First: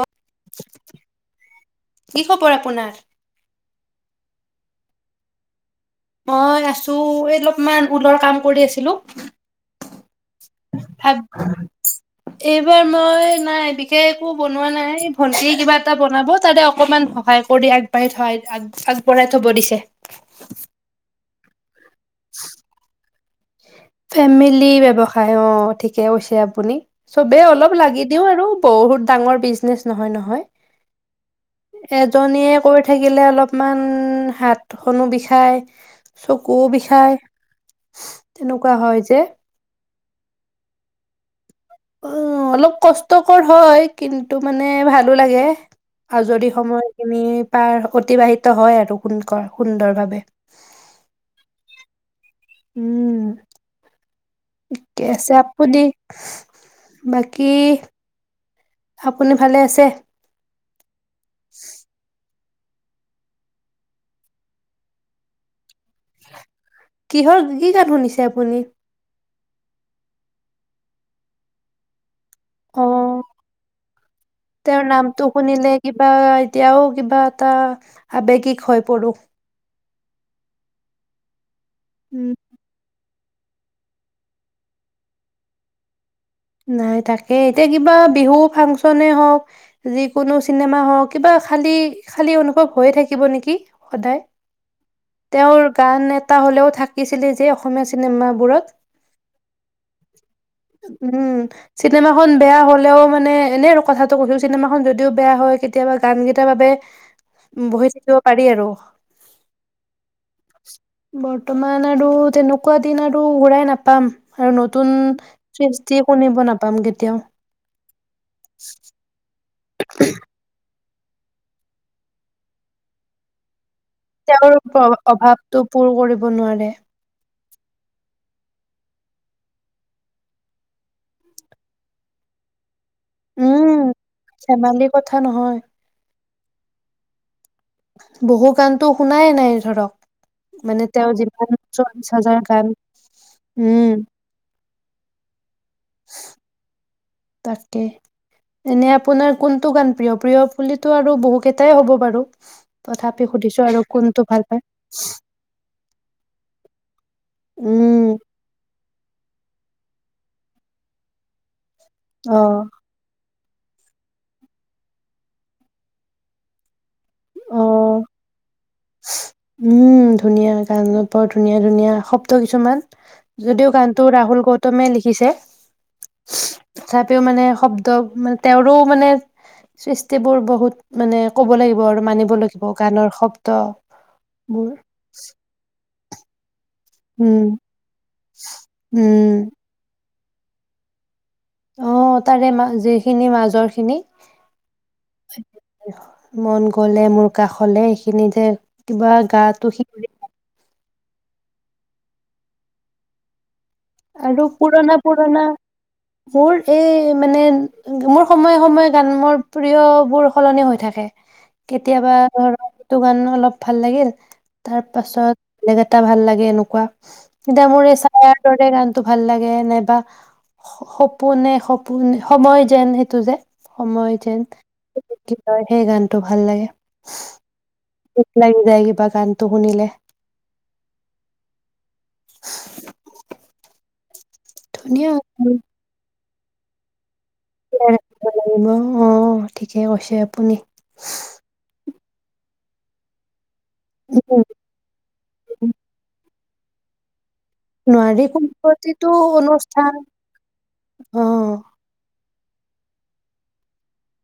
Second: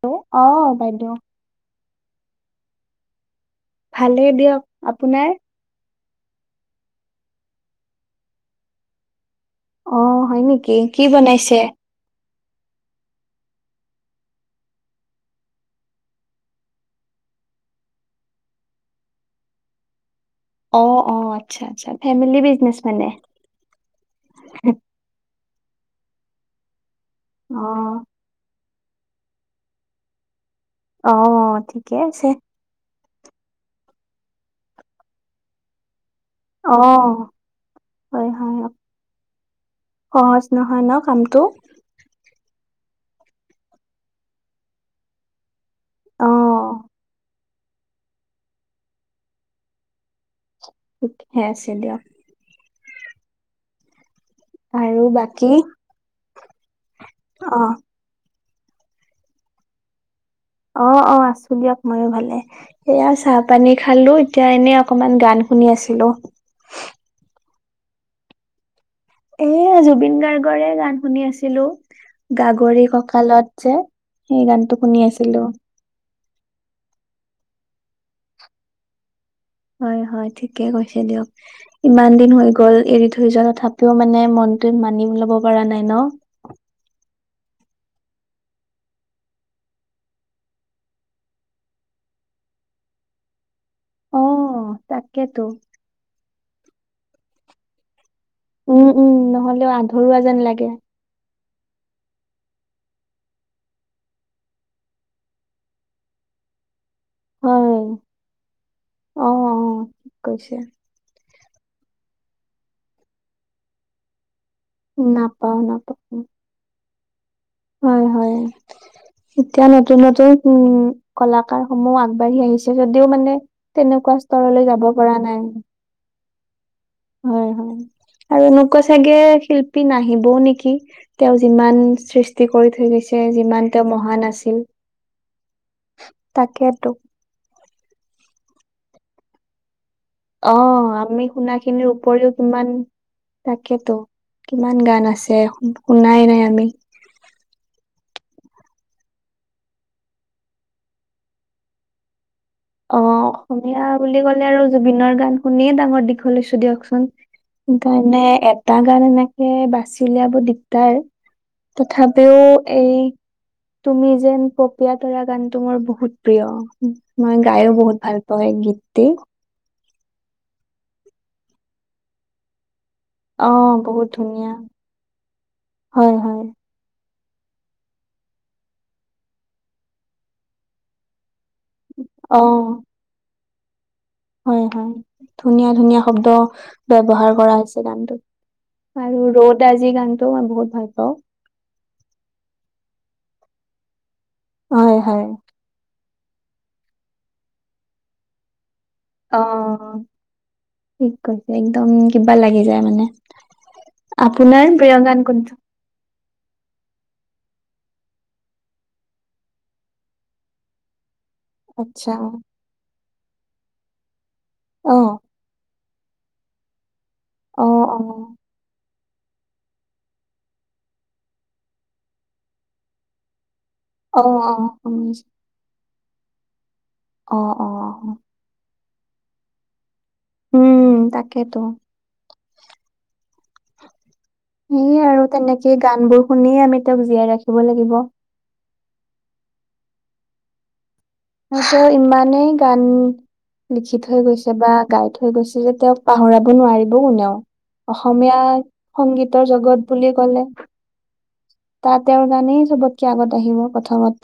Hello অ' বাইদেউ। কি খবৰ আপোনাৰ? ভালেই দিয়ক, আপোনাৰ? মই আছো এই অলপমান ঊলৰ কাম কৰি আছিলো। অ'। হয় নেকি, কি ভাব বনাইছে? এইবাৰ মই নাই বিশেষ একো বনোৱা নাই ভন্টি কিবা এটা বনাব তাৰেতে অকমান সহায় কৰি আগবাঢ়ি আগবঢ়াই থ'ব দিছে। অ অ আচ্ছা আচ্ছা। ফেমিলি বিজনেছ মানে। ফেমিলি ব্যৱসায় অ'। ঠিকে কৈছে আপুনি। চবেই অ অলপ লাগি দিওঁ আৰু। বহুত ডাঙৰ বিজনেচ নহয় নহয়। অ', ঠিকে আছে। এজনীয়ে কৰি থাকিলে অলপমান হাতখনো বিষায়। চকুও অ বিষায়। তেনেকুৱা হয় যে। সহজ নহয় ন কামটো। অ' অলপ কষ্টকৰ হয় কিন্তু মানে ভালো লাগে। অ আজৰি সময়তখিনি পাৰ অতিবাহিত হয় আৰু [unintelligible] সুন্দৰভাৱে। [unintelligible] আছে দিয়ক। উম। আৰু ঠিকে আছে বাকী আপুনি বাকী অ আপুনি ভালে আছে অঁ অঁ আছোঁ দিয়ক ময়ো ভালে সয়া চাহ পানী খালো এতিয়া এনে অকমান গান শুনি আছিলো কিহৰ কি কাত শুনিছে আপুনি এয়া জুবিন গাৰ্গৰে গান শুনি আছিলো গাগৰি অ', কঁকালত যে সেই তেওঁৰ গানটো শুনি নামটো আছিলো শুনিলে কিবা এতিয়াও কিবা এটা আবেগিক হৈ পৰো হয় হয় ঠিকে কৈছে দিয়ক ইমান উম, দিন হৈ গ'ল এৰি থ থ যোৱা তথাপিও মানে মনটো মানি লব পৰা নাই ন নাই তাকে এতিয়া কিবা বিহু ফাংচনে হওঁক যিকোনো চিনেমা হওঁক কিবা খালী খালী অনুভৱ হৈয়ে থাকিব নেকি সদায় অ তাকেতো তেওঁৰ গান এটা হ'লেওাকে থাকিছিলে যে অসমীয়া চিনেমাবোৰত উম উম নহ'লেও আধৰুৱা যেন লাগে উ চিনেমা খন বেয়া হলেও মানে এনে আৰু কথাটো কৈছো চিনেমা খন যদিও বেয়া হয় কেতিয়াবা গান কেইটাৰ বাবে হয় বহি থাকিব পাৰি আৰুৰ অ অ ঠিক কৈছে তোমমান আৰু তেনেকুৱা দিন আৰু ঘুৰাই নাপাম আৰু নতুন নাপাও নাপাও শুিব নাপাম কেতিয়াও হয়, হয় [unintelligible] উম, কলাকাৰ সমূহ আগবাঢ়ি আহিছে যদিও মানে তেনেকুৱা তেওঁৰ স্তৰলৈ যাব পৰা নাই প্ৰ-অভাৱটো পূৰ কৰিব [unintelligible] নোৱাৰে। হয় হয়। আৰু এনেকোৱা চাগে শিল্পী নাহিবওঁ নেকি, তেওঁ যিমান সৃষ্টি কৰি থৈ গৈছে। [unintelligible] উম যিমান তেওঁ মহান আছিল। ধেমালি কথা নহয় তাকেটো। বহু গানটো শুনাই নাই ধৰক। মানে অ' তেওঁ আমি যিমান শুনা খিনিৰ চল্লিশ উপৰিও, হাজাৰ গান কিমান উম তাকেতো কিমান গান আছে শুনাই নাই আমি। তাকে এনে আপোনাৰ কোনটো গান প্ৰিয় প্ৰিয় বুলিতটো আৰু বহু কেইটাই হ'ব বাৰু। অ' তথাপি সুধিছো আৰু অসমীয়া বুলি কোনটো ভাল ক'লে পায় আৰু জুবিনৰ গান শুনিয়ে ডাঙৰ দীঘল হৈছো দিয়কচোন উম সেইকাৰণে তাৰ গান এনেকে বাছি উলিয়াব দিগদাৰ। তথাপিও অ এই তুমি যেন পপিয় তৰা গানটো মোৰ প্ৰিয়। মই অ গায়ো বহুত ভাল পাওঁ। [inaudible] উম ধুনীয়া গানত বৰ ধুনীয়া ধুনীয়া শব্দ কিছুমান। অ যদিও গানটো বহুত ৰাহুল ধুনীয়া গৌতমে লিখিছে হয় হয় মানে শব্দ মানে তেওঁৰ মানে সৃষ্টি বোৰ বহুত মানে ক'ব লাগিব আৰু মানিব অ লাগিব গানৰ শব্দ। অহ। হয় হয় ধুনীয়া ধুনীয়া শব্দ উম ব্যৱহাৰ কৰা আছে গানটোত আৰু উম ৰ'দ আজি গানটো মই বহুত ভাল পাওঁ। অ' তাৰে মা যিখিনি মাজৰ খিনি হয় হয়। [inaudible] মন গ'লে মোৰ কাষলে এইখিনি যে কিবা গাটো অ', শিৰে ঠিক কৈছে একদম কিবা লাগি যায় মানে। আৰু আপোনাৰ পুৰণা প্ৰিয় গান পুৰণা কোনটো? মোৰ এই মানে মোৰ সময়ে সময়ে গান মোৰ প্ৰিয়বোৰ সলনি হৈ থাকে। আচ্ছা কেতিয়াবা ধৰক টো গান অলপ ভাল লাগিল। তাৰ অ', পাছত বেলেগ। এটা ভাল লাগে এনেকুৱা সিদা অ', মৰে অ', চায়টোত। গানটো ভাল লাগে নাইবা সপোনে, সপোন সময় যেন সেইটো যে সময় অ', যেন অ', কি হয় সেই গান। টো ভাল লাগে। অহ-অহ। দুখ লাগি যায়। বা গানটো শুনিলে। উম তাকেতো। সেয়ে ধুনীয়া আৰু তেনেকে গান বোৰ শুনি আমি তেওঁক জীয়াই ৰাখি দিব লাগিব। লাগিব অ' ঠিকে কৈছে আপুনি। তাৰপিছত ইমানেই গান। লিখি থৈ গৈছে বা গাই থৈ গৈছে যে তেওঁক পাহৰা কব নোৱাৰিব কোনেও। নোৱাৰি অসমীয়া কোনো প্ৰতিটো সংগীতৰ জগত অনুষ্ঠান বুলি ক'লে অ তাত তেওঁৰ গানেই চবতকে আগত আহিব প্ৰথমত।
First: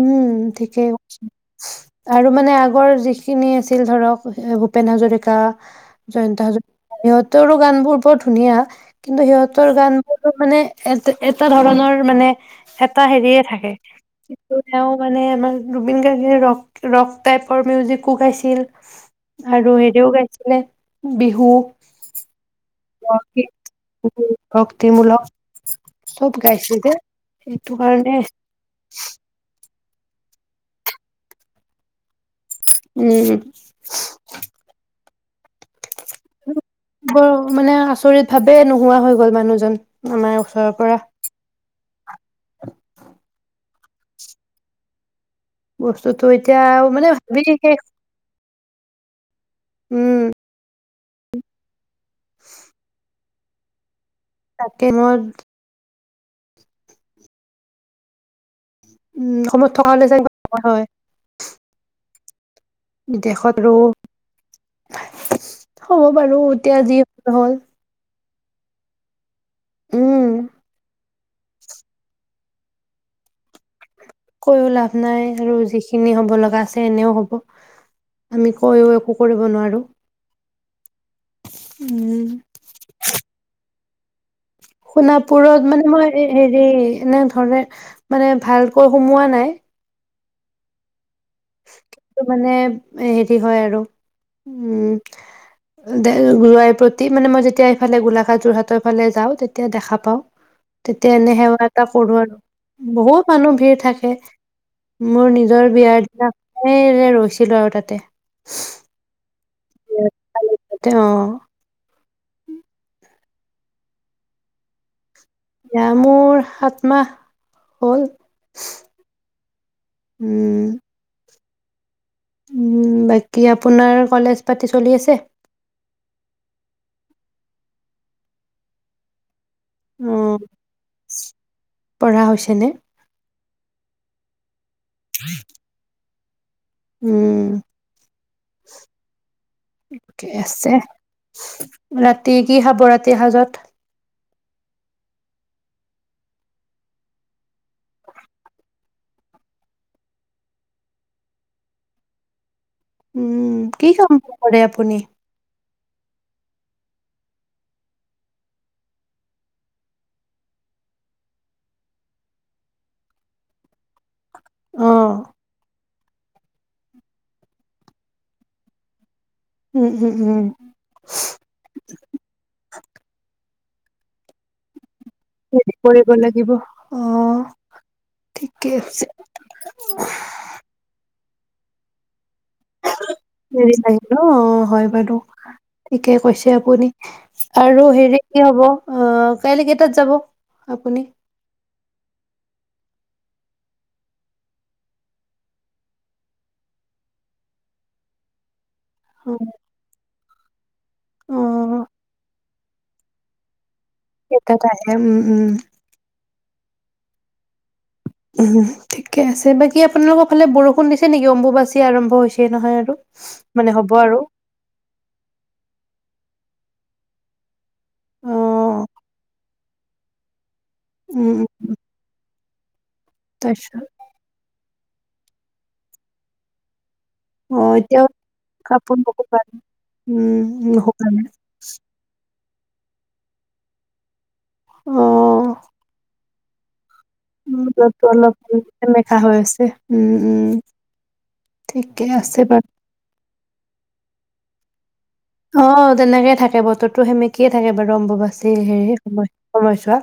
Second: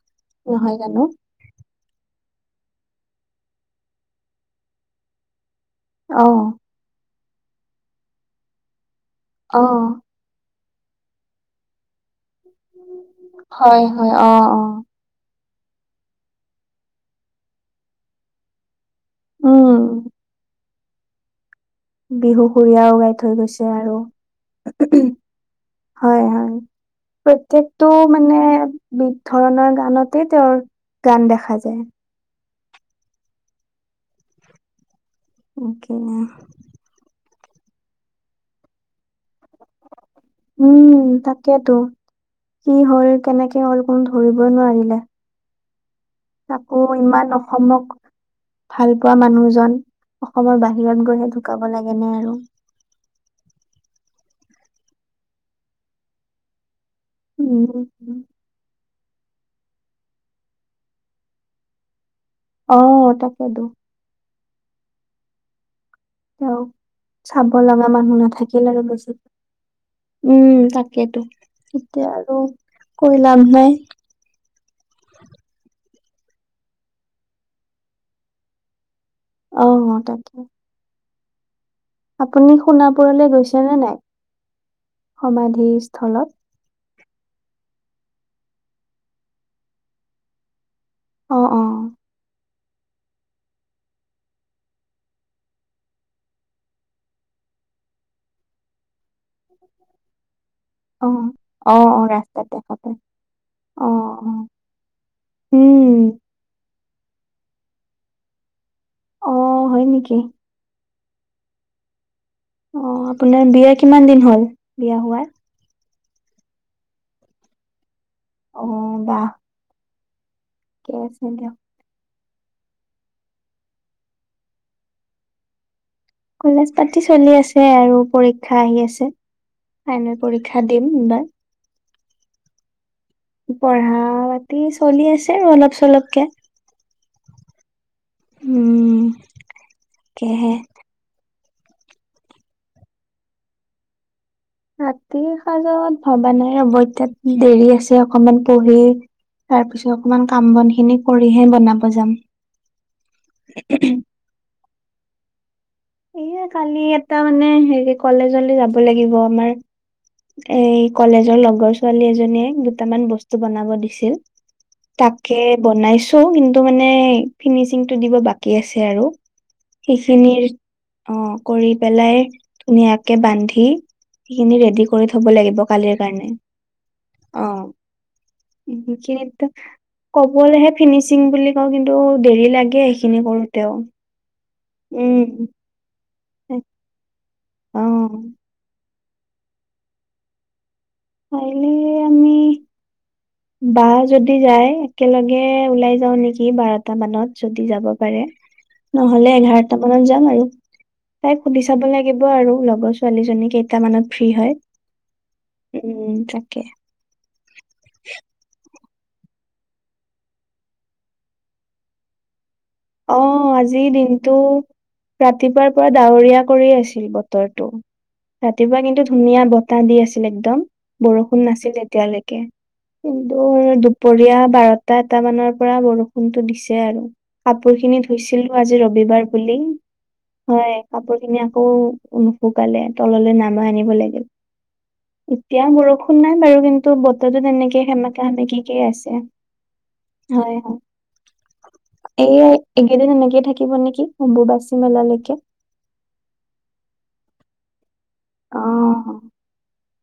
উম ঠিকেই কৈছা আৰু মানে আগৰ যিখিনি আছিল ধৰক ভূপেন হাজৰিকা। অ জয়ন্ত হাজৰিকা সত তোৰো গান বোৰ বৰ ধুনীয়া। কিন্তু অ সিহঁতৰ গানবোৰো মানে। এ এটা ধৰণৰ মানে এটা হেৰিয়ে থাকে হয়-হয়-অ', -অ'। [unintelligible] জুবিন গাৰ্গে ৰক, ৰক টাইপৰ মিউজিকো গাইছিল। আৰু উম হেৰিও গাইছিলে। বিহু। বিহু। জুবিন দাই গাই থৈ ভক্তি গৈছে আৰু ভক্তিমূলক হয়, চব হয় গাইছিল যে সেইটো প্ৰত্যেকটো কাৰণে মানে বিধ ধৰণৰ গান। আনতে তেওঁৰ গান দেখা যায়। উম'। অকে। বৰ মানে আচৰিত ভাৱে নোহোৱা হৈ গ'ল মানুহজন। আমাৰ ওচৰৰ পৰা। উম তাকেতো কি হল কেনেকে হল কোনোৱে ধৰিবই নোৱাৰিলে। বস্তুতটো এতিয়া তাকো মানে ইমান ভাবিলে অসমক ভাল পোৱা মানুহ আছিল। জন অসমৰ বাহিৰে [unintelligible] গৈ ঢুকাব লাগে ন আৰু। তাকে মোৰ উম হম। উম অসমত থকা হ'লে যে নহ'ল হয়। অ'‌ বিদেশত তাকেইটো। আৰু [inaudible] হ'ব বাৰু এতিয়া যি চাব হ'ল। লগা [unintelligible] আৰু বেছি উম, তাকেতো। এতিয়া আৰু কৈ লাভ নাই। কৈওঁ লাভ নাই আৰু যিখিনি হ'ব লগা আছে এনেও হ'ব, আমি কৈওঁ একো কৰিব নোৱাৰোঁ। অ', তাকে। আপুনি সোণাপুৰলে গৈছে নে নাই? সমাধি সোণাপুৰত মানে মই স্থলত? হেৰি এনে ধৰে মানে ভালকৈ সোমোৱা নাই। অ', অ'। কিন্তু মানে হেৰি হয় আৰু, উম যোৱাই প্ৰতি মানে মই যেতিয়া এইফালে গোলাঘাট যোৰহাটৰ ফালে যাওঁ তেতিয়া দেখা পাওঁ, তেতিয়া অ', এনে সেৱা এটা অ', অ', কৰো আৰু, ৰাস্তাত দেখা পাই। বহুত মানুহ ভিৰ অ', থাকে অ', মোৰ নিজৰ উম। বিয়াৰ এই ৰৈছিলো আৰু তাতে। অ', হয় নেকি? তেওঁ অ' আপোনাৰ বিয়া কিমান দিন হ'ল, বিয়া হোৱাৰ? বিয়া মোৰ সাত মাহ হ'ল। উম ঠিকেই কে আছে দিয়া। উম, বাকী আপোনাৰ কলেজ পাতি চলি আছে? কলেজ পাতি চলি আছে আৰু পৰীক্ষা আহি আছে। অ ফাইনেল পৰীক্ষা দিম ইবাৰ। পঢ়া হৈছেনে? পঢ়া চলি আছে অলপ চলপকে। উম। উম, [unintelligible] কে তাকেহে। আছে। ৰাতি কি খাব ৰাতি সাঁজত? ৰাতিৰ সাঁজত ভবা নাই ৰ'ব ইতা দেৰি আছে অকমান পঢ়ি তাৰপিছত অকমান কাম বন খিনি কৰিহে বনাব যাম। উম, কি [inaudible] আপুনি। এয়া কালি এটা মানে হেৰি কলেজলৈ যাব লাগিব আমাৰ, এই কলেজৰ লগৰ ছোৱালী এজনীয়ে দুটামান বস্তু বনাব দিছিল। অ তাকে বনাইছো। ত' কিন্তু মানে ফিনিচিং টো দিব বাকী আছে আৰু। উম', উম', সেইখিনিৰ উম'। অ' কৰি পেলাই ধুনীয়াকে বান ন্ধি সেইখিন ৰেডি থব লাগিব হেৰি কালিৰ কৰিব কাৰনে। লাগিব। অ', ঠিকে আছে। সেইখিনিত কবলে হে ফিনিছ দিম বুলি কওঁ কিন্তু দেৰি লাগে সেইখিনি হেৰি কৰোতেও লাগে ন অ', হয় বাৰু উম। ঠিকে কৈছে আপুনি। আৰু হেৰি অহ হ'ব। অ', কাইলৈ কেইটাত যাব? আপুনি কাইলে আমি বা যদি যায় একেলগে ওলাই যাও নেকি? বাৰটা মানত, যদি যাব পাৰে। নহলে এঘাৰটা মানত যাম আৰু তাইক সুধি চাব অ', লাগিব আৰু লগৰ ছোৱালীজনীক এটা টাইম উম, উম। উম তাকে উমহো। ঠিকে আছে বাকী আপোনালোকৰ ফালে বৰষুণ দিছে নেকি? অম্বুবাচী আৰম্ভ হৈছে নহয় আৰু। অ', মানে আজিৰ হ'ব আৰু দিনটো ৰাতিপুৱাৰ পৰা ডাৱৰীয়া কৰি আছিল বতৰটো, ৰাতিপুৱা অ', কিন্তু ধুনীয়া বতাহ দি আছিল একদম। উম, বৰষুণ নাছিল এতিয়ালৈকে। কিন্ত তাৰপিছত দুপৰীয়া বাৰ দুটা এটা মানৰ পৰা বৰষুণটো দিছে আৰু। অ', কাপোৰ খিনি এতিয়াও ধুইছিলো আজি কাপোৰ ৰবিবাৰ নুশুকালে বুলি, উম, হয়। কাপোৰ নুশুকালে খিনি আকৌ শুকালে তললৈ নামাই আনিব লাগিব। এতিয়া বৰষুণ নাই আৰু কিন্তু [unintelligible] তেনেকে বতৰতো সেমেকা অলপ সেমেকিকে আছে। সেমেকা হৈ আছে। উম, উম। হয় হয় ঠিকে এই আছে বাৰু এইকেইদিন এনেকেই থাকিব নেকি? অম্বুবাচি মেলা লৈকে। অ' তেনেকে থাকে বতৰতো সেমেকিয়ে থাকে বাৰু অম্বুবাচী সে সেই অ'। সময় সময় চোৱা।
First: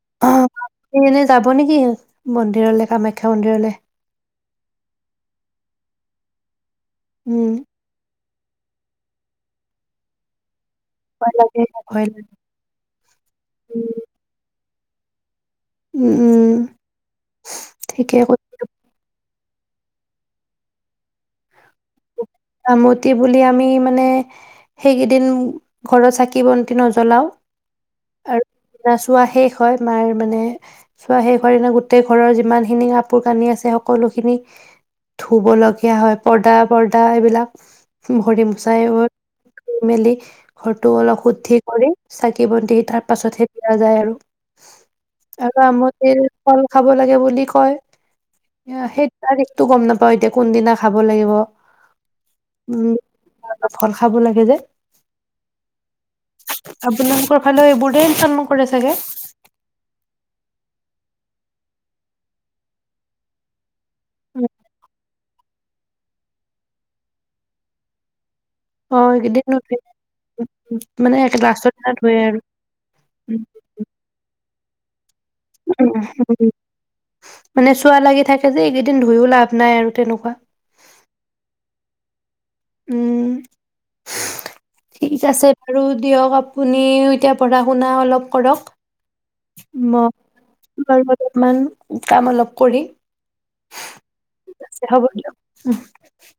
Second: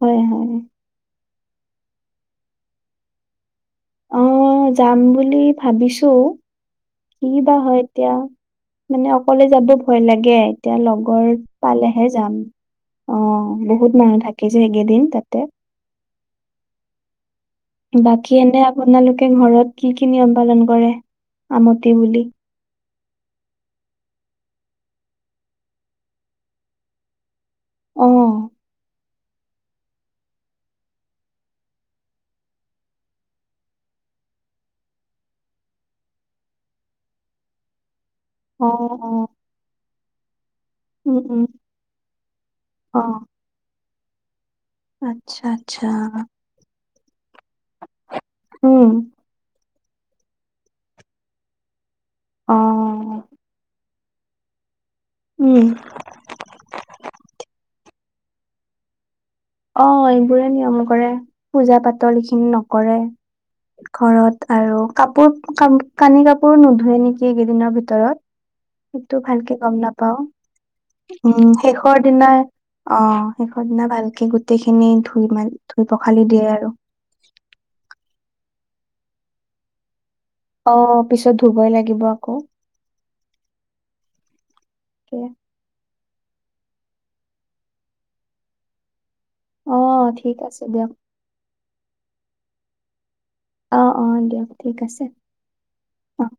হয়, হয়। যাব নেকি মন্দিৰলৈ কামাখ্যা মন্দিৰলৈ? অ' যাম বুলি ভাবিছো। কি উম বা হয় এতিয়া? মানে অকলে যাব ভয় লাগে এতিয়া লগৰ ভয় লাগে ভয় পালেহে লাগে যাম। অ, বহুত মানুহ থাকে এইকেইদিন দিন তাতে উম। ঠিকে বাকী কৈছা এনে আপোনালোকে ঘৰত কি কি নিয়ম পালন কৰে? আমতি বুলি আমতি বুলি আমি মানে সেইকেইদিন ঘৰৰ চাকি, বন্তি নজ্বলাও আৰু অ', ৰস চোৱা শেষ হয় মাৰ মানে চোৱা শেষ হয়োৱাৰ দিনা গোটেই ঘৰৰ যিমানখিনি কাপোৰ কানি আছে সকলোখিনি ধুবলগীয়া হয়। পৰ্দা পৰ্দা এইবিলাক ভৰি অ', মছাই অ', [unintelligible] মেলি ঘৰটো উম, অলপ উম, শুদ্ধি কৰি সা চাকি বন্তি তাৰ অ', পাছতহে দিয়া যায় আৰু। আচ্ছা, আৰু আচ্ছা। আমতিৰ ফল খাব লাগে বুলি কয়। উম, অ সেই [unintelligible] টো গম নাপাওঁ এতিয়া কোনদিনা খাব লাগিব। উ অ', [inaudible] ফল খাব লাগে যে। উম, আপোনালোকৰ ফালেও এইবোৰ দে [unintelligible] নকৰে চাগে? অ' এইবোৰে নিয়ম কৰে, পূজা পাতল এইখিনি নকৰে। ঘৰত আৰু কাপোৰ [unintelligible] কানি কাপোৰ নোধোৱে নেকি এইকেইদিনৰ ভিতৰত অ সেইটো এইকেইদিন ভালকে নুধুৱে গম নাপাও, মানে একে উম লাষ্টৰ শেষৰ ধুৱে দিনা আৰু অ' শেষৰ দিনা ভালকে সিখিনি উম মানে চোৱা লাগি থাকে যে এইকেইদিন ধুইও লাভ নাই আৰু তেনেকুৱা। অ' পিছত ধুবই লাগিব আকৌ। উম। ঠিক আছে বাৰু। দিয়ক আপুনি এতিয়া পঢ়া শুনা অলপ কৰক। অ ম ঠিক আছে দিয়ক তোমাৰ অলপমান কাম অলপ কৰি অ' অ' দিয়ক ঠিক হ'ব আছে দিয়ক অ'।